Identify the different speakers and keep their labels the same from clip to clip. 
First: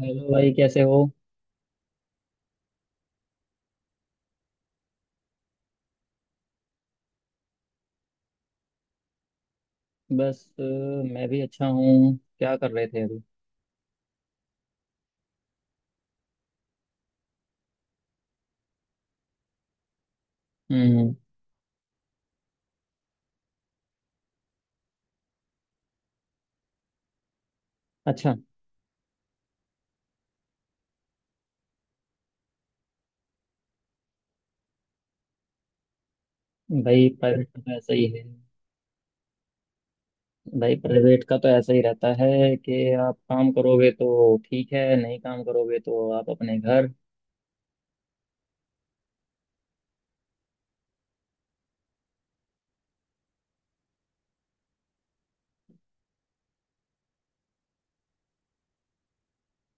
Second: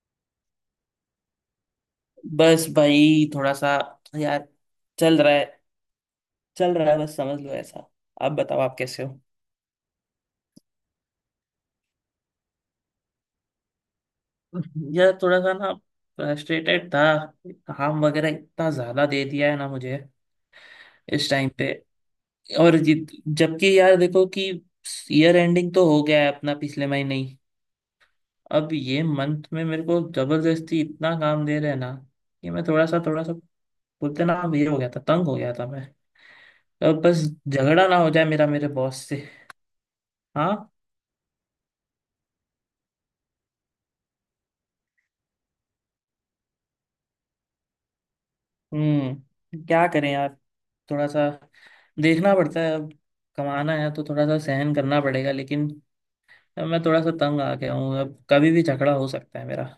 Speaker 1: Hello भाई, कैसे हो?
Speaker 2: बस भाई थोड़ा सा यार चल रहा है। चल रहा है बस, समझ लो ऐसा। आप बताओ, आप कैसे हो?
Speaker 1: बस, मैं भी अच्छा हूँ। क्या कर रहे थे अभी?
Speaker 2: यार थोड़ा सा ना फ्रस्ट्रेटेड था। काम वगैरह इतना ज्यादा दे दिया है ना मुझे
Speaker 1: हम्म।
Speaker 2: इस टाइम पे। और जबकि यार देखो कि ईयर एंडिंग तो हो गया है अपना पिछले महीने ही।
Speaker 1: अच्छा।
Speaker 2: अब ये मंथ में मेरे को जबरदस्ती इतना काम दे रहे हैं ना कि मैं थोड़ा सा बोलते ना, ये हो गया था, तंग हो गया था मैं। अब
Speaker 1: भाई,
Speaker 2: बस
Speaker 1: प्राइवेट का तो
Speaker 2: झगड़ा
Speaker 1: ऐसा
Speaker 2: ना
Speaker 1: ही
Speaker 2: हो
Speaker 1: है।
Speaker 2: जाए मेरा मेरे बॉस से। हाँ।
Speaker 1: भाई, प्राइवेट का तो ऐसा ही रहता है कि आप काम करोगे तो ठीक है, नहीं काम करोगे तो आप अपने घर।
Speaker 2: हम्म, क्या करें यार, थोड़ा सा देखना पड़ता है अब। कमाना है तो थोड़ा सा सहन करना पड़ेगा, लेकिन अब मैं थोड़ा सा तंग आ गया हूँ। अब कभी भी झगड़ा हो सकता है मेरा,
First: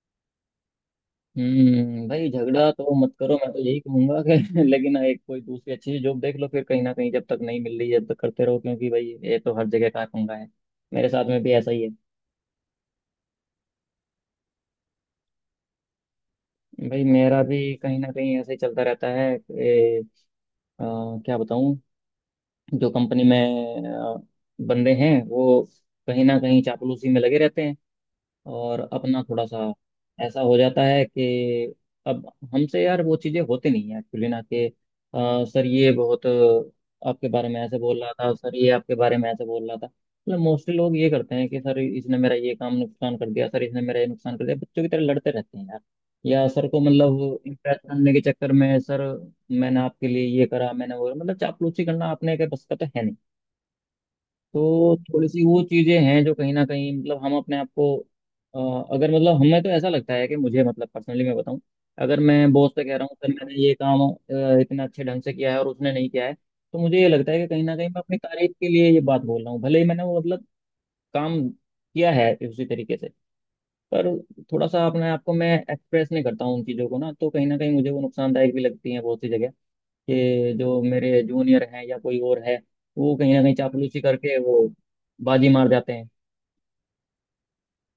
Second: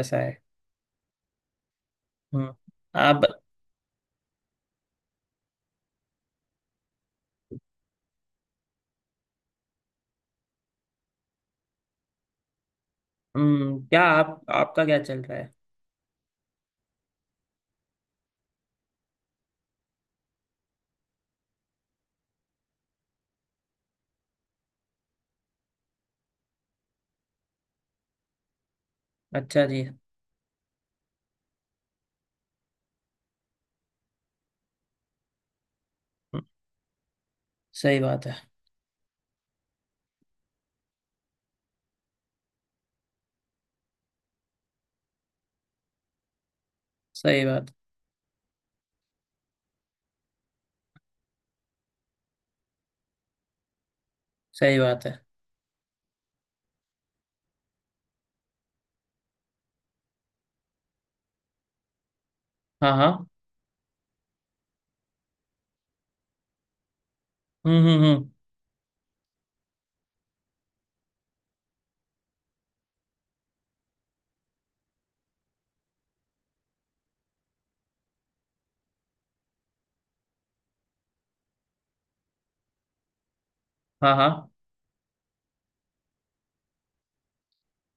Speaker 2: ऐसा है।
Speaker 1: हम्म। भाई,
Speaker 2: हम्म।
Speaker 1: झगड़ा तो मत
Speaker 2: आप।
Speaker 1: करो, मैं तो यही कहूंगा कि लेकिन एक कोई दूसरी अच्छी सी जॉब देख लो, फिर कहीं ना कहीं जब तक नहीं मिल रही है तब तक करते रहो, क्योंकि भाई ये तो हर जगह का पंगा है। मेरे साथ में भी ऐसा ही है।
Speaker 2: हम्म, क्या आप आपका क्या चल रहा है?
Speaker 1: भाई, मेरा भी कहीं ना कहीं ऐसे ही चलता रहता है। अ, क्या बताऊं। जो कंपनी में बंदे हैं, वो कहीं ना कहीं चापलूसी में लगे रहते हैं। और अपना थोड़ा
Speaker 2: अच्छा
Speaker 1: सा
Speaker 2: जी। हम्म।
Speaker 1: ऐसा हो जाता है कि अब हमसे यार वो चीज़ें होती नहीं है एक्चुअली, ना कि सर ये बहुत आपके बारे में ऐसे
Speaker 2: सही
Speaker 1: बोल रहा
Speaker 2: बात
Speaker 1: था,
Speaker 2: है।
Speaker 1: सर ये आपके बारे में ऐसे बोल रहा था, मतलब मोस्टली लोग ये करते हैं कि सर इसने मेरा ये काम नुकसान कर दिया, सर इसने मेरा ये नुकसान कर दिया। बच्चों की तरह लड़ते रहते हैं यार। या सर को मतलब
Speaker 2: सही बात।
Speaker 1: इम्प्रेस करने के चक्कर में, सर मैंने आपके लिए ये करा, मैंने वो, मतलब चापलूसी करना अपने के बस का तो है नहीं।
Speaker 2: सही
Speaker 1: तो
Speaker 2: बात है।
Speaker 1: थोड़ी सी वो चीजें हैं जो कहीं ना कहीं, मतलब हम अपने आप को अगर, मतलब हमें तो ऐसा लगता है कि मुझे, मतलब पर्सनली मैं बताऊं, अगर मैं बॉस से
Speaker 2: हाँ
Speaker 1: कह रहा
Speaker 2: हाँ।
Speaker 1: हूँ सर मैंने ये काम इतना अच्छे ढंग से किया है और उसने नहीं किया है, तो मुझे ये लगता है कि कहीं ना कहीं मैं अपनी
Speaker 2: हम्म।
Speaker 1: तारीफ के लिए ये बात बोल रहा हूँ, भले ही मैंने वो मतलब काम किया है उसी तरीके से। पर थोड़ा सा अपने आप को मैं एक्सप्रेस नहीं करता हूँ उन चीज़ों को, ना तो कहीं ना कहीं मुझे वो नुकसानदायक भी लगती है बहुत सी जगह, कि जो मेरे जूनियर हैं या कोई और है, वो कहीं ना कहीं चापलूसी
Speaker 2: हाँ
Speaker 1: करके
Speaker 2: हाँ।
Speaker 1: वो बाजी मार जाते हैं।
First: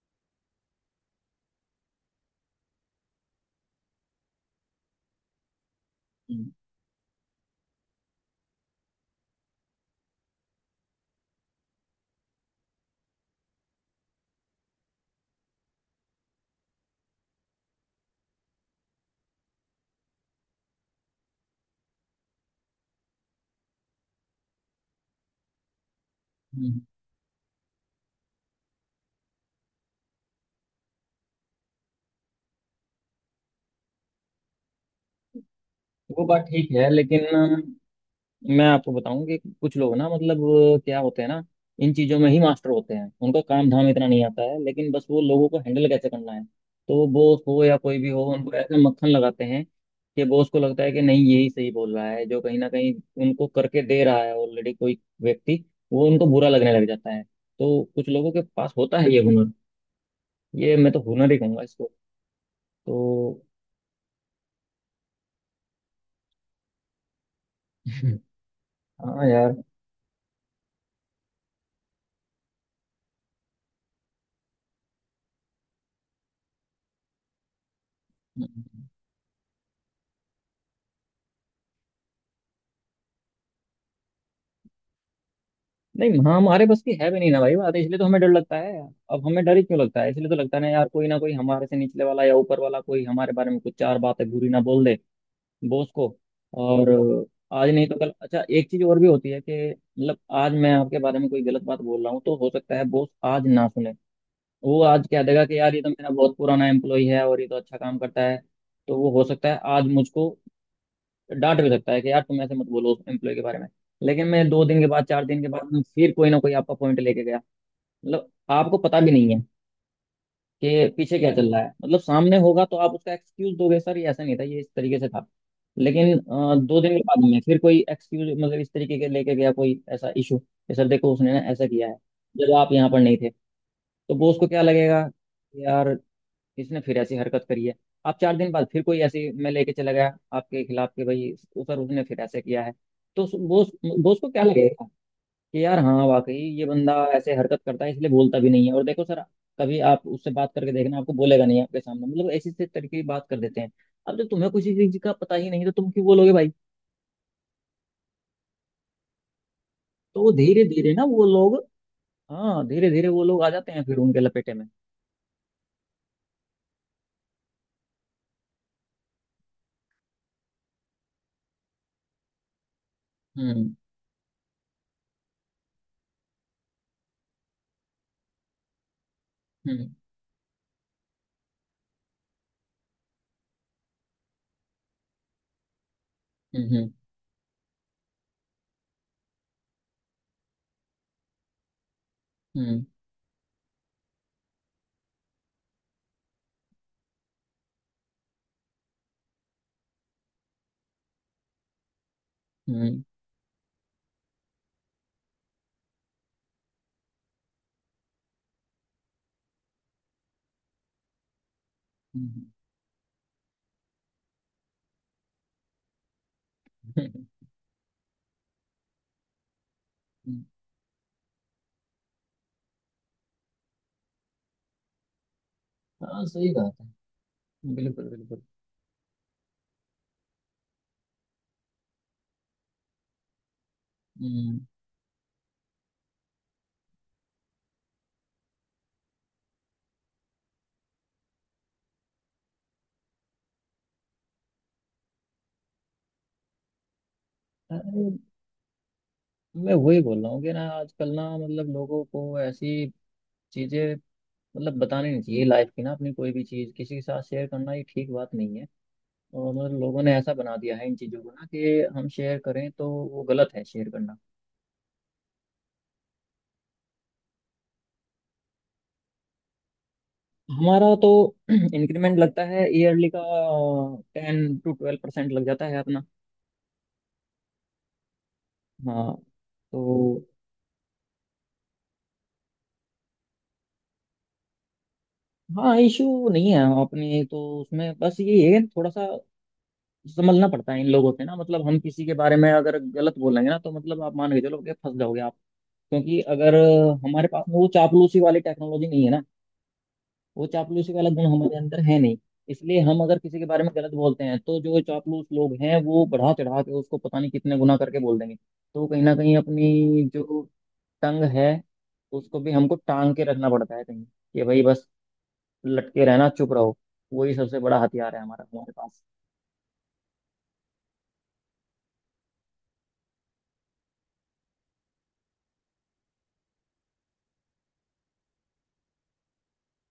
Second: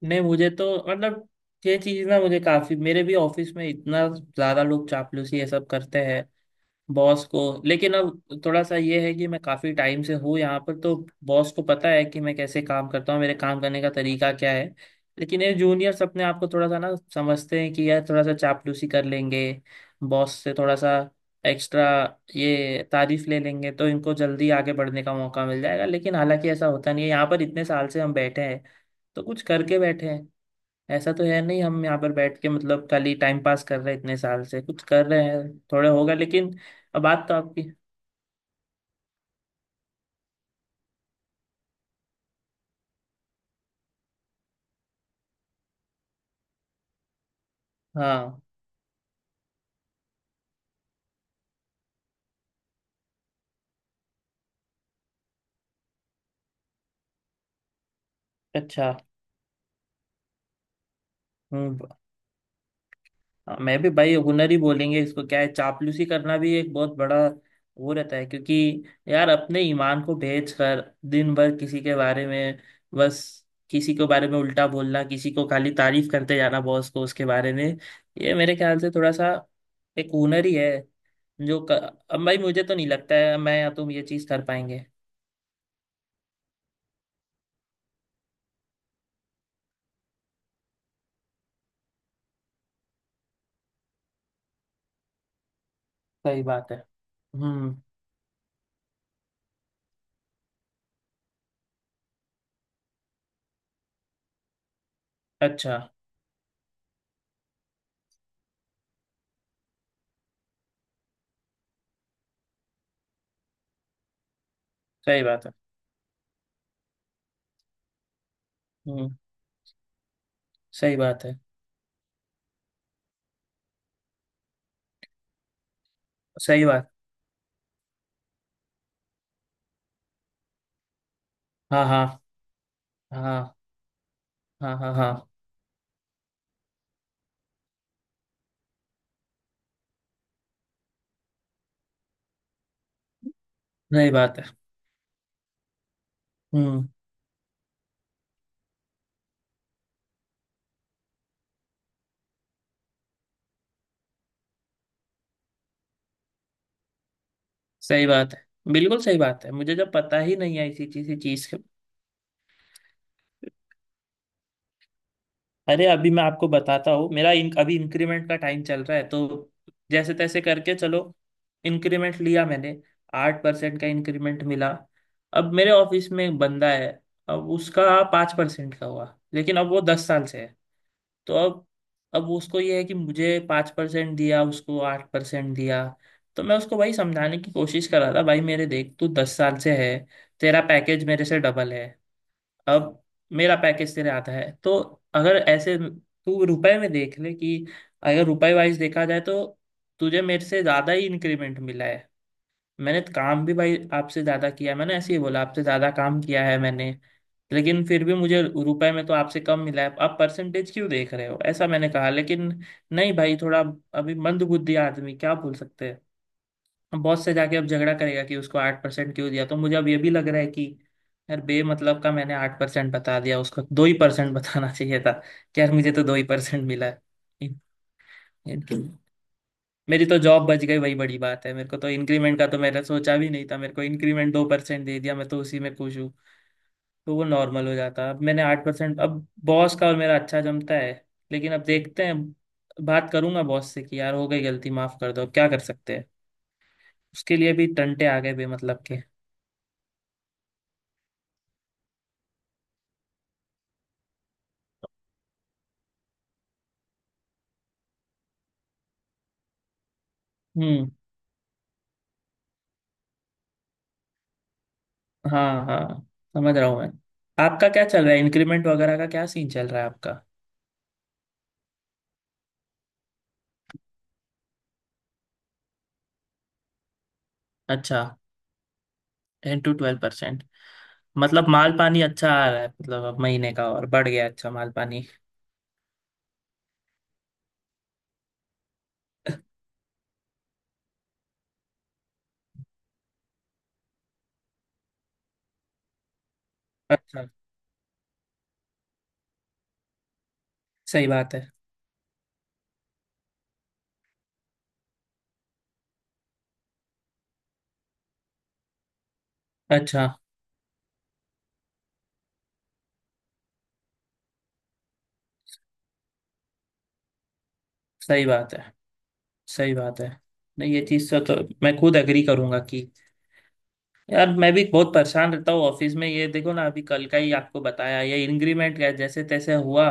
Speaker 2: नहीं, मुझे तो मतलब ये चीज़ ना, मुझे काफ़ी, मेरे भी ऑफिस में इतना ज़्यादा लोग चापलूसी ये सब करते हैं
Speaker 1: हम्म,
Speaker 2: बॉस को। लेकिन अब थोड़ा सा ये है कि मैं काफी टाइम से हूँ यहाँ पर, तो बॉस को पता है कि मैं कैसे काम करता हूँ, मेरे काम करने का तरीका क्या है। लेकिन ये जूनियर्स अपने आप को थोड़ा सा ना समझते हैं कि यार थोड़ा सा चापलूसी कर लेंगे बॉस से, थोड़ा सा एक्स्ट्रा ये तारीफ ले लेंगे तो इनको जल्दी आगे बढ़ने का मौका मिल जाएगा। लेकिन हालांकि ऐसा
Speaker 1: हम्म।
Speaker 2: होता नहीं है। यहाँ पर इतने साल से हम बैठे हैं तो कुछ करके बैठे हैं। ऐसा तो है नहीं हम यहाँ पर बैठ के मतलब खाली टाइम पास कर रहे हैं। इतने साल से कुछ कर रहे हैं, थोड़ा होगा
Speaker 1: वो बात
Speaker 2: लेकिन
Speaker 1: ठीक है
Speaker 2: अब
Speaker 1: लेकिन
Speaker 2: बात तो आपकी।
Speaker 1: मैं आपको बताऊं कि कुछ लोग ना, मतलब क्या होते हैं ना, इन चीजों में ही मास्टर होते हैं। उनका काम धाम इतना नहीं आता है, लेकिन बस वो लोगों को हैंडल कैसे करना है। तो बॉस हो या कोई भी हो,
Speaker 2: हाँ।
Speaker 1: उनको ऐसा मक्खन लगाते हैं कि बॉस को लगता है कि नहीं, यही सही बोल रहा है। जो कहीं ना कहीं उनको करके दे रहा है ऑलरेडी कोई व्यक्ति, वो उनको बुरा लगने लग जाता है। तो कुछ लोगों के पास
Speaker 2: अच्छा।
Speaker 1: होता है ये हुनर। ये मैं तो हुनर ही कहूंगा
Speaker 2: हम्म
Speaker 1: इसको।
Speaker 2: ब-
Speaker 1: तो
Speaker 2: हाँ, मैं भी भाई हुनर ही बोलेंगे इसको। क्या है, चापलूसी करना भी एक बहुत बड़ा वो रहता है, क्योंकि
Speaker 1: हाँ
Speaker 2: यार
Speaker 1: यार।
Speaker 2: अपने ईमान को बेच कर दिन भर किसी के बारे में बस किसी के बारे में उल्टा बोलना, किसी को खाली तारीफ करते जाना बॉस को उसके बारे में, ये मेरे ख्याल से थोड़ा सा एक हुनर ही है। जो क- अब भाई मुझे तो नहीं लगता है मैं या तुम ये चीज कर पाएंगे।
Speaker 1: नहीं, हाँ हमारे बस की है भी नहीं ना भाई बात, इसलिए तो हमें डर लगता है। अब हमें डर ही क्यों लगता है? इसलिए तो लगता है ना यार, कोई ना कोई हमारे से निचले वाला या ऊपर वाला कोई हमारे बारे में कुछ चार बातें बुरी ना बोल दे बॉस को।
Speaker 2: सही बात है।
Speaker 1: और आज
Speaker 2: हम्म।
Speaker 1: नहीं तो कल। अच्छा, एक चीज और भी होती है कि मतलब आज मैं आपके बारे में कोई गलत बात बोल रहा हूँ, तो हो सकता है बॉस आज ना सुने। वो आज कह देगा कि यार,
Speaker 2: अच्छा।
Speaker 1: ये तो मेरा बहुत पुराना एम्प्लॉय है और ये तो अच्छा काम करता है। तो वो हो सकता है आज मुझको डांट भी सकता है कि यार तुम ऐसे मत बोलो उस एम्प्लॉय के बारे में। लेकिन मैं 2 दिन के बाद,
Speaker 2: सही
Speaker 1: 4 दिन
Speaker 2: बात
Speaker 1: के
Speaker 2: है।
Speaker 1: बाद में फिर कोई ना कोई आपका पॉइंट लेके गया, मतलब आपको पता
Speaker 2: हम्म।
Speaker 1: भी नहीं है कि
Speaker 2: सही
Speaker 1: पीछे
Speaker 2: बात
Speaker 1: क्या
Speaker 2: है।
Speaker 1: चल रहा है। मतलब सामने होगा तो आप उसका एक्सक्यूज दोगे, सर ये ऐसा नहीं था, ये इस तरीके से था। लेकिन
Speaker 2: सही
Speaker 1: दो
Speaker 2: बात।
Speaker 1: दिन के बाद में फिर कोई एक्सक्यूज, मतलब इस तरीके के लेके गया कोई ऐसा इशू कि सर देखो उसने ना ऐसा
Speaker 2: हाँ
Speaker 1: किया है,
Speaker 2: हाँ
Speaker 1: जब आप यहाँ पर नहीं थे,
Speaker 2: हाँ।
Speaker 1: तो वो उसको क्या
Speaker 2: हाँ हाँ।
Speaker 1: लगेगा?
Speaker 2: हाँ।
Speaker 1: यार, इसने फिर ऐसी हरकत करी है। आप 4 दिन बाद फिर कोई ऐसी मैं लेके चला गया आपके खिलाफ कि भाई सर उसने फिर ऐसे किया है। तो उस- बॉस
Speaker 2: सही
Speaker 1: बॉस को
Speaker 2: बात
Speaker 1: क्या
Speaker 2: है।
Speaker 1: लगेगा? कि यार हाँ, वाकई ये
Speaker 2: हम्म।
Speaker 1: बंदा ऐसे हरकत करता है, इसलिए बोलता भी नहीं है। और देखो सर, कभी आप उससे बात करके देखना, आपको बोलेगा नहीं आपके सामने, मतलब ऐसी ऐसी तरीके की बात कर देते हैं। अब जब तुम्हें किसी चीज का पता ही नहीं, तो तुम क्यों बोलोगे भाई?
Speaker 2: सही बात है। बिल्कुल सही बात है। मुझे जब पता
Speaker 1: तो वो
Speaker 2: ही नहीं
Speaker 1: धीरे
Speaker 2: है इसी
Speaker 1: धीरे ना
Speaker 2: चीज
Speaker 1: वो
Speaker 2: चीज
Speaker 1: लोग, हाँ, धीरे धीरे वो लोग आ जाते हैं फिर उनके लपेटे में।
Speaker 2: अरे, अभी मैं आपको बताता हूँ, मेरा अभी इंक्रीमेंट का टाइम चल रहा है, तो जैसे तैसे करके चलो इंक्रीमेंट लिया मैंने। आठ
Speaker 1: हम्म,
Speaker 2: परसेंट का इंक्रीमेंट मिला। अब मेरे ऑफिस में एक बंदा है, अब उसका 5% का हुआ, लेकिन अब वो
Speaker 1: हम्म,
Speaker 2: 10 साल से है। तो अब उसको ये है कि मुझे 5% दिया, उसको 8% दिया। तो मैं
Speaker 1: हम्म,
Speaker 2: उसको
Speaker 1: हम्म,
Speaker 2: भाई समझाने की कोशिश कर रहा था, भाई मेरे देख तू 10 साल से है, तेरा पैकेज मेरे से डबल है।
Speaker 1: हम्म,
Speaker 2: अब मेरा पैकेज तेरे आता है, तो अगर ऐसे तू रुपए में देख ले कि, अगर रुपए वाइज देखा जाए तो तुझे मेरे से ज्यादा ही इंक्रीमेंट मिला है। मैंने
Speaker 1: हम्म,
Speaker 2: काम भी भाई आपसे ज्यादा किया है। मैंने ऐसे ही बोला, आपसे ज्यादा काम किया है मैंने, लेकिन फिर भी मुझे रुपए में तो आपसे कम मिला है। आप परसेंटेज क्यों देख रहे हो, ऐसा मैंने कहा।
Speaker 1: हम्म,
Speaker 2: लेकिन नहीं भाई, थोड़ा अभी मंदबुद्धि आदमी क्या बोल सकते हैं, बॉस
Speaker 1: हम्म,
Speaker 2: से जाके अब झगड़ा करेगा कि उसको 8% क्यों दिया। तो मुझे अब ये भी लग रहा
Speaker 1: हम्म।
Speaker 2: है कि यार बेमतलब का मैंने 8% बता दिया, उसको दो ही परसेंट बताना चाहिए था कि यार मुझे तो दो ही
Speaker 1: हाँ, सही
Speaker 2: परसेंट
Speaker 1: बात
Speaker 2: मिला है। इन,
Speaker 1: है। बिल्कुल बिल्कुल।
Speaker 2: इनकी मेरी तो जॉब बच गई वही बड़ी बात है। मेरे को तो इंक्रीमेंट का तो मैंने सोचा भी नहीं था। मेरे को इंक्रीमेंट दो
Speaker 1: हम्म।
Speaker 2: परसेंट दे दिया मैं तो उसी में खुश हूँ, तो वो नॉर्मल हो जाता। अब मैंने 8%, अब बॉस का और मेरा अच्छा जमता है, लेकिन अब देखते हैं। बात करूंगा बॉस से कि यार हो गई गलती, माफ कर दो, अब क्या कर सकते हैं। उसके लिए भी टंटे
Speaker 1: अरे,
Speaker 2: आ गए बेमतलब।
Speaker 1: मैं वही बोल रहा हूँ कि ना, आजकल ना, मतलब लोगों को ऐसी चीजें, मतलब बतानी नहीं चाहिए। लाइफ की ना, अपनी कोई भी चीज किसी के साथ शेयर करना, ये ठीक बात नहीं है। और मतलब लोगों ने ऐसा बना दिया है
Speaker 2: हम्म।
Speaker 1: इन चीजों को ना, कि हम शेयर करें तो वो गलत है शेयर करना।
Speaker 2: हाँ हाँ, समझ रहा हूँ मैं। आपका क्या चल रहा है, इंक्रीमेंट वगैरह का क्या सीन चल रहा है आपका?
Speaker 1: हमारा तो इंक्रीमेंट लगता है ईयरली का 10 to 12% लग जाता है अपना।
Speaker 2: अच्छा।
Speaker 1: हाँ।
Speaker 2: टेन टू ट्वेल्व
Speaker 1: तो
Speaker 2: परसेंट मतलब माल पानी अच्छा आ रहा है, मतलब अब महीने का और बढ़ गया अच्छा माल पानी।
Speaker 1: हाँ, इशू नहीं है अपने तो उसमें, बस ये है थोड़ा सा संभलना पड़ता है इन लोगों से ना, मतलब हम किसी के बारे में अगर गलत बोलेंगे ना, तो मतलब आप मान के चलो कि फंस जाओगे आप। क्योंकि अगर
Speaker 2: अच्छा।
Speaker 1: हमारे पास में वो चापलूसी वाली टेक्नोलॉजी नहीं है ना, वो चापलूसी
Speaker 2: सही
Speaker 1: वाला गुण
Speaker 2: बात है।
Speaker 1: हमारे अंदर है नहीं। इसलिए हम अगर किसी के बारे में गलत बोलते हैं, तो जो चापलूस लोग हैं वो बढ़ा चढ़ा के उसको पता नहीं कितने गुना करके बोल देंगे। तो कहीं ना कहीं अपनी
Speaker 2: अच्छा।
Speaker 1: जो टंग है, उसको भी हमको टांग के रखना पड़ता है कहीं कि भाई बस लटके रहना, चुप रहो, वही सबसे बड़ा हथियार है
Speaker 2: सही
Speaker 1: हमारा,
Speaker 2: बात है।
Speaker 1: हमारे पास।
Speaker 2: सही बात है। नहीं, ये चीज़ से तो मैं खुद एग्री करूंगा कि यार मैं भी बहुत परेशान रहता हूँ ऑफिस में। ये देखो ना, अभी कल का ही आपको बताया, ये इंक्रीमेंट का जैसे तैसे हुआ,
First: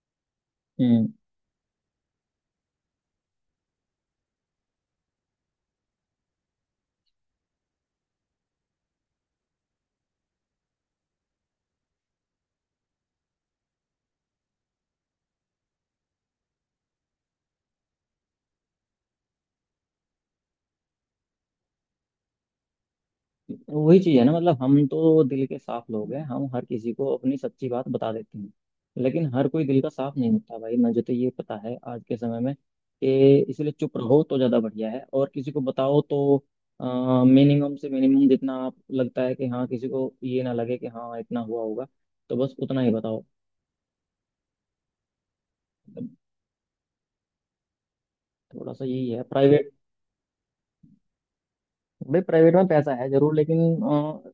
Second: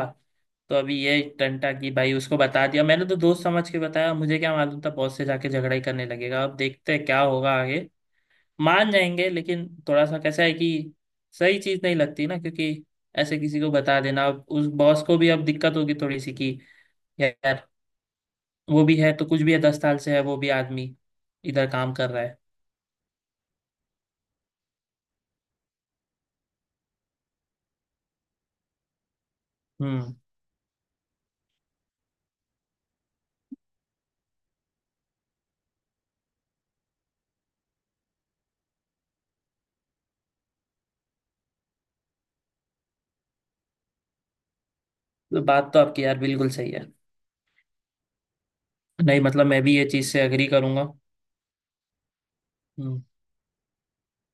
Speaker 2: तो अभी
Speaker 1: हम्म।
Speaker 2: ये टंटा की भाई उसको बता दिया मैंने तो दोस्त समझ के। बताया मुझे क्या मालूम था बॉस से जाके झगड़ा ही करने लगेगा। अब देखते हैं क्या होगा आगे। मान जाएंगे, लेकिन थोड़ा सा कैसा है कि सही चीज नहीं लगती ना, क्योंकि ऐसे किसी को बता देना, अब उस बॉस को भी अब दिक्कत होगी थोड़ी सी कि यार वो भी है तो कुछ भी है, 10 साल से है वो भी आदमी, इधर काम कर रहा है।
Speaker 1: वही चीज है ना, मतलब हम तो दिल के साफ लोग हैं, हम हर किसी को अपनी सच्ची बात बता देते हैं। लेकिन हर कोई दिल का
Speaker 2: हम्म।
Speaker 1: साफ नहीं होता भाई। मुझे तो ये पता है आज के समय में कि इसलिए चुप रहो तो ज्यादा बढ़िया है, और किसी को बताओ तो मिनिमम से मिनिमम, जितना आप लगता है कि हाँ किसी को ये ना लगे कि हाँ इतना हुआ होगा, तो बस उतना ही बताओ।
Speaker 2: तो बात तो आपकी
Speaker 1: मतलब
Speaker 2: यार बिल्कुल सही है।
Speaker 1: थोड़ा सा यही
Speaker 2: नहीं,
Speaker 1: है
Speaker 2: मतलब मैं
Speaker 1: प्राइवेट।
Speaker 2: भी ये चीज से एग्री करूंगा।
Speaker 1: भाई, प्राइवेट में पैसा
Speaker 2: हम्म।
Speaker 1: है जरूर, लेकिन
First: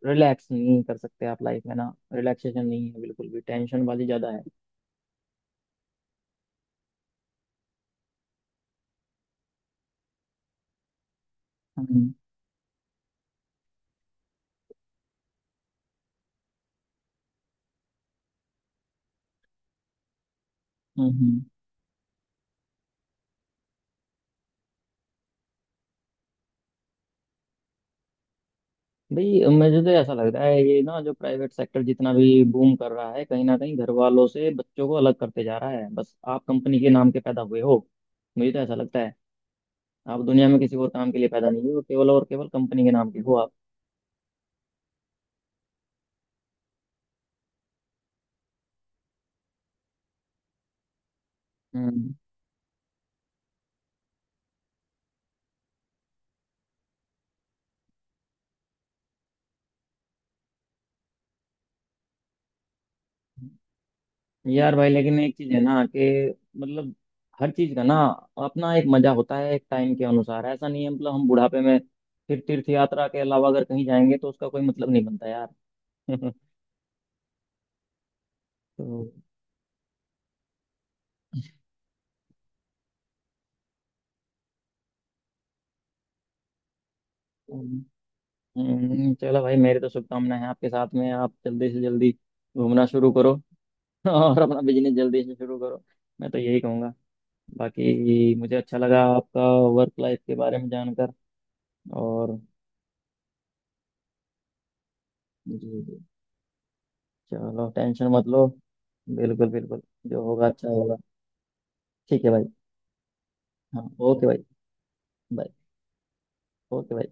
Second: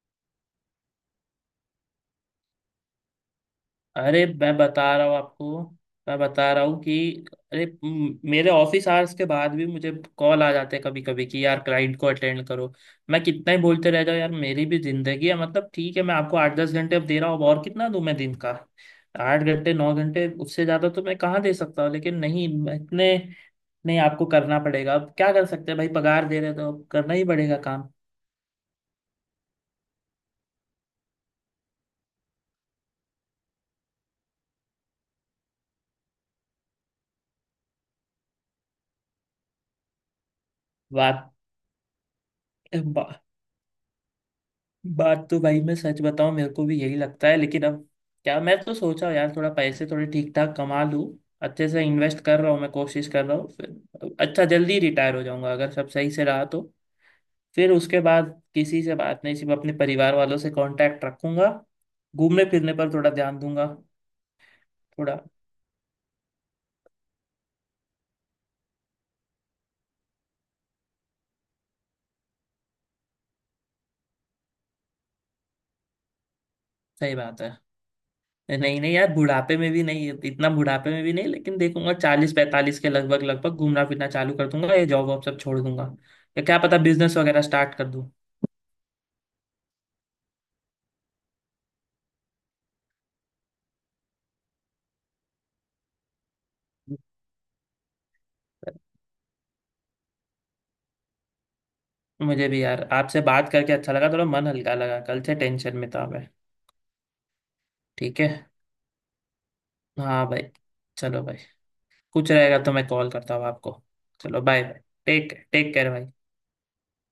Speaker 1: रिलैक्स नहीं कर सकते आप लाइफ में, ना रिलैक्सेशन नहीं है बिल्कुल भी, टेंशन वाली
Speaker 2: अरे,
Speaker 1: ज्यादा है।
Speaker 2: मैं बता रहा हूँ आपको, मैं बता रहा हूँ कि अरे मेरे ऑफिस आवर्स के बाद भी मुझे कॉल आ जाते हैं कभी कभी कि यार क्लाइंट को
Speaker 1: हम्म,
Speaker 2: अटेंड करो। मैं कितना ही बोलते रह जाऊँ यार, मेरी भी जिंदगी है। मतलब ठीक है, मैं आपको 8-10 घंटे अब दे रहा हूँ, अब और कितना दूं मैं दिन का? 8 घंटे 9 घंटे, उससे ज्यादा तो
Speaker 1: हम्म,
Speaker 2: मैं कहाँ दे सकता हूँ। लेकिन नहीं मैं इतने, नहीं आपको करना पड़ेगा, अब क्या कर सकते हैं भाई, पगार दे रहे हैं तो अब करना ही पड़ेगा काम।
Speaker 1: भाई, मुझे तो ऐसा लग रहा है, ये ना जो प्राइवेट सेक्टर जितना भी बूम कर रहा है, कहीं ना कहीं घर वालों से बच्चों को अलग करते जा रहा है। बस आप कंपनी के नाम के पैदा हुए हो, मुझे तो ऐसा लगता है। आप दुनिया में किसी और काम के लिए पैदा नहीं हुए हो, केवल और केवल कंपनी के नाम के
Speaker 2: बात
Speaker 1: हो आप।
Speaker 2: बात तो भाई मैं सच बताऊं मेरे को भी यही लगता है, लेकिन अब क्या, मैं तो सोचा यार थोड़ा पैसे थोड़े ठीक ठाक कमा लूं। अच्छे से
Speaker 1: हम्म।
Speaker 2: इन्वेस्ट कर रहा हूँ, मैं कोशिश कर रहा हूँ, फिर अच्छा जल्दी रिटायर हो जाऊंगा अगर सब सही से रहा तो। फिर उसके बाद किसी से बात नहीं, सिर्फ अपने परिवार वालों से कांटेक्ट रखूंगा, घूमने फिरने पर थोड़ा ध्यान दूंगा।
Speaker 1: यार भाई,
Speaker 2: थोड़ा।
Speaker 1: लेकिन एक चीज है ना कि मतलब हर चीज का ना अपना एक मजा होता है एक टाइम के अनुसार, ऐसा नहीं है, मतलब हम बुढ़ापे में फिर तीर्थ यात्रा के अलावा अगर कहीं जाएंगे तो उसका कोई मतलब नहीं बनता यार।
Speaker 2: सही बात है। नहीं नहीं यार, बुढ़ापे में भी नहीं, इतना बुढ़ापे में भी नहीं, लेकिन देखूंगा 40-45 के लगभग लगभग घूमना फिरना चालू कर दूंगा, ये जॉब वॉब सब छोड़ दूंगा, या क्या पता बिजनेस वगैरह
Speaker 1: तो,
Speaker 2: स्टार्ट कर दूं।
Speaker 1: चलो भाई, मेरी तो शुभकामनाएं हैं आपके साथ में। आप जल्दी से जल्दी घूमना शुरू करो और अपना बिजनेस जल्दी से शुरू करो, मैं तो यही कहूँगा। बाकी मुझे अच्छा लगा आपका वर्क लाइफ के बारे में जानकर। और
Speaker 2: मुझे भी यार आपसे बात करके अच्छा लगा, थोड़ा मन हल्का लगा, कल से
Speaker 1: जी।
Speaker 2: टेंशन में
Speaker 1: जी।
Speaker 2: था मैं।
Speaker 1: चलो, टेंशन
Speaker 2: ठीक
Speaker 1: मत
Speaker 2: है।
Speaker 1: लो। बिल्कुल बिल्कुल। जो
Speaker 2: हाँ भाई।
Speaker 1: होगा अच्छा होगा।
Speaker 2: चलो भाई,
Speaker 1: ठीक है
Speaker 2: कुछ
Speaker 1: भाई।
Speaker 2: रहेगा तो मैं कॉल करता हूँ आपको।
Speaker 1: हाँ ओके भाई।
Speaker 2: चलो, bye bye, take
Speaker 1: bye.
Speaker 2: Take care भाई।
Speaker 1: ओके भाई।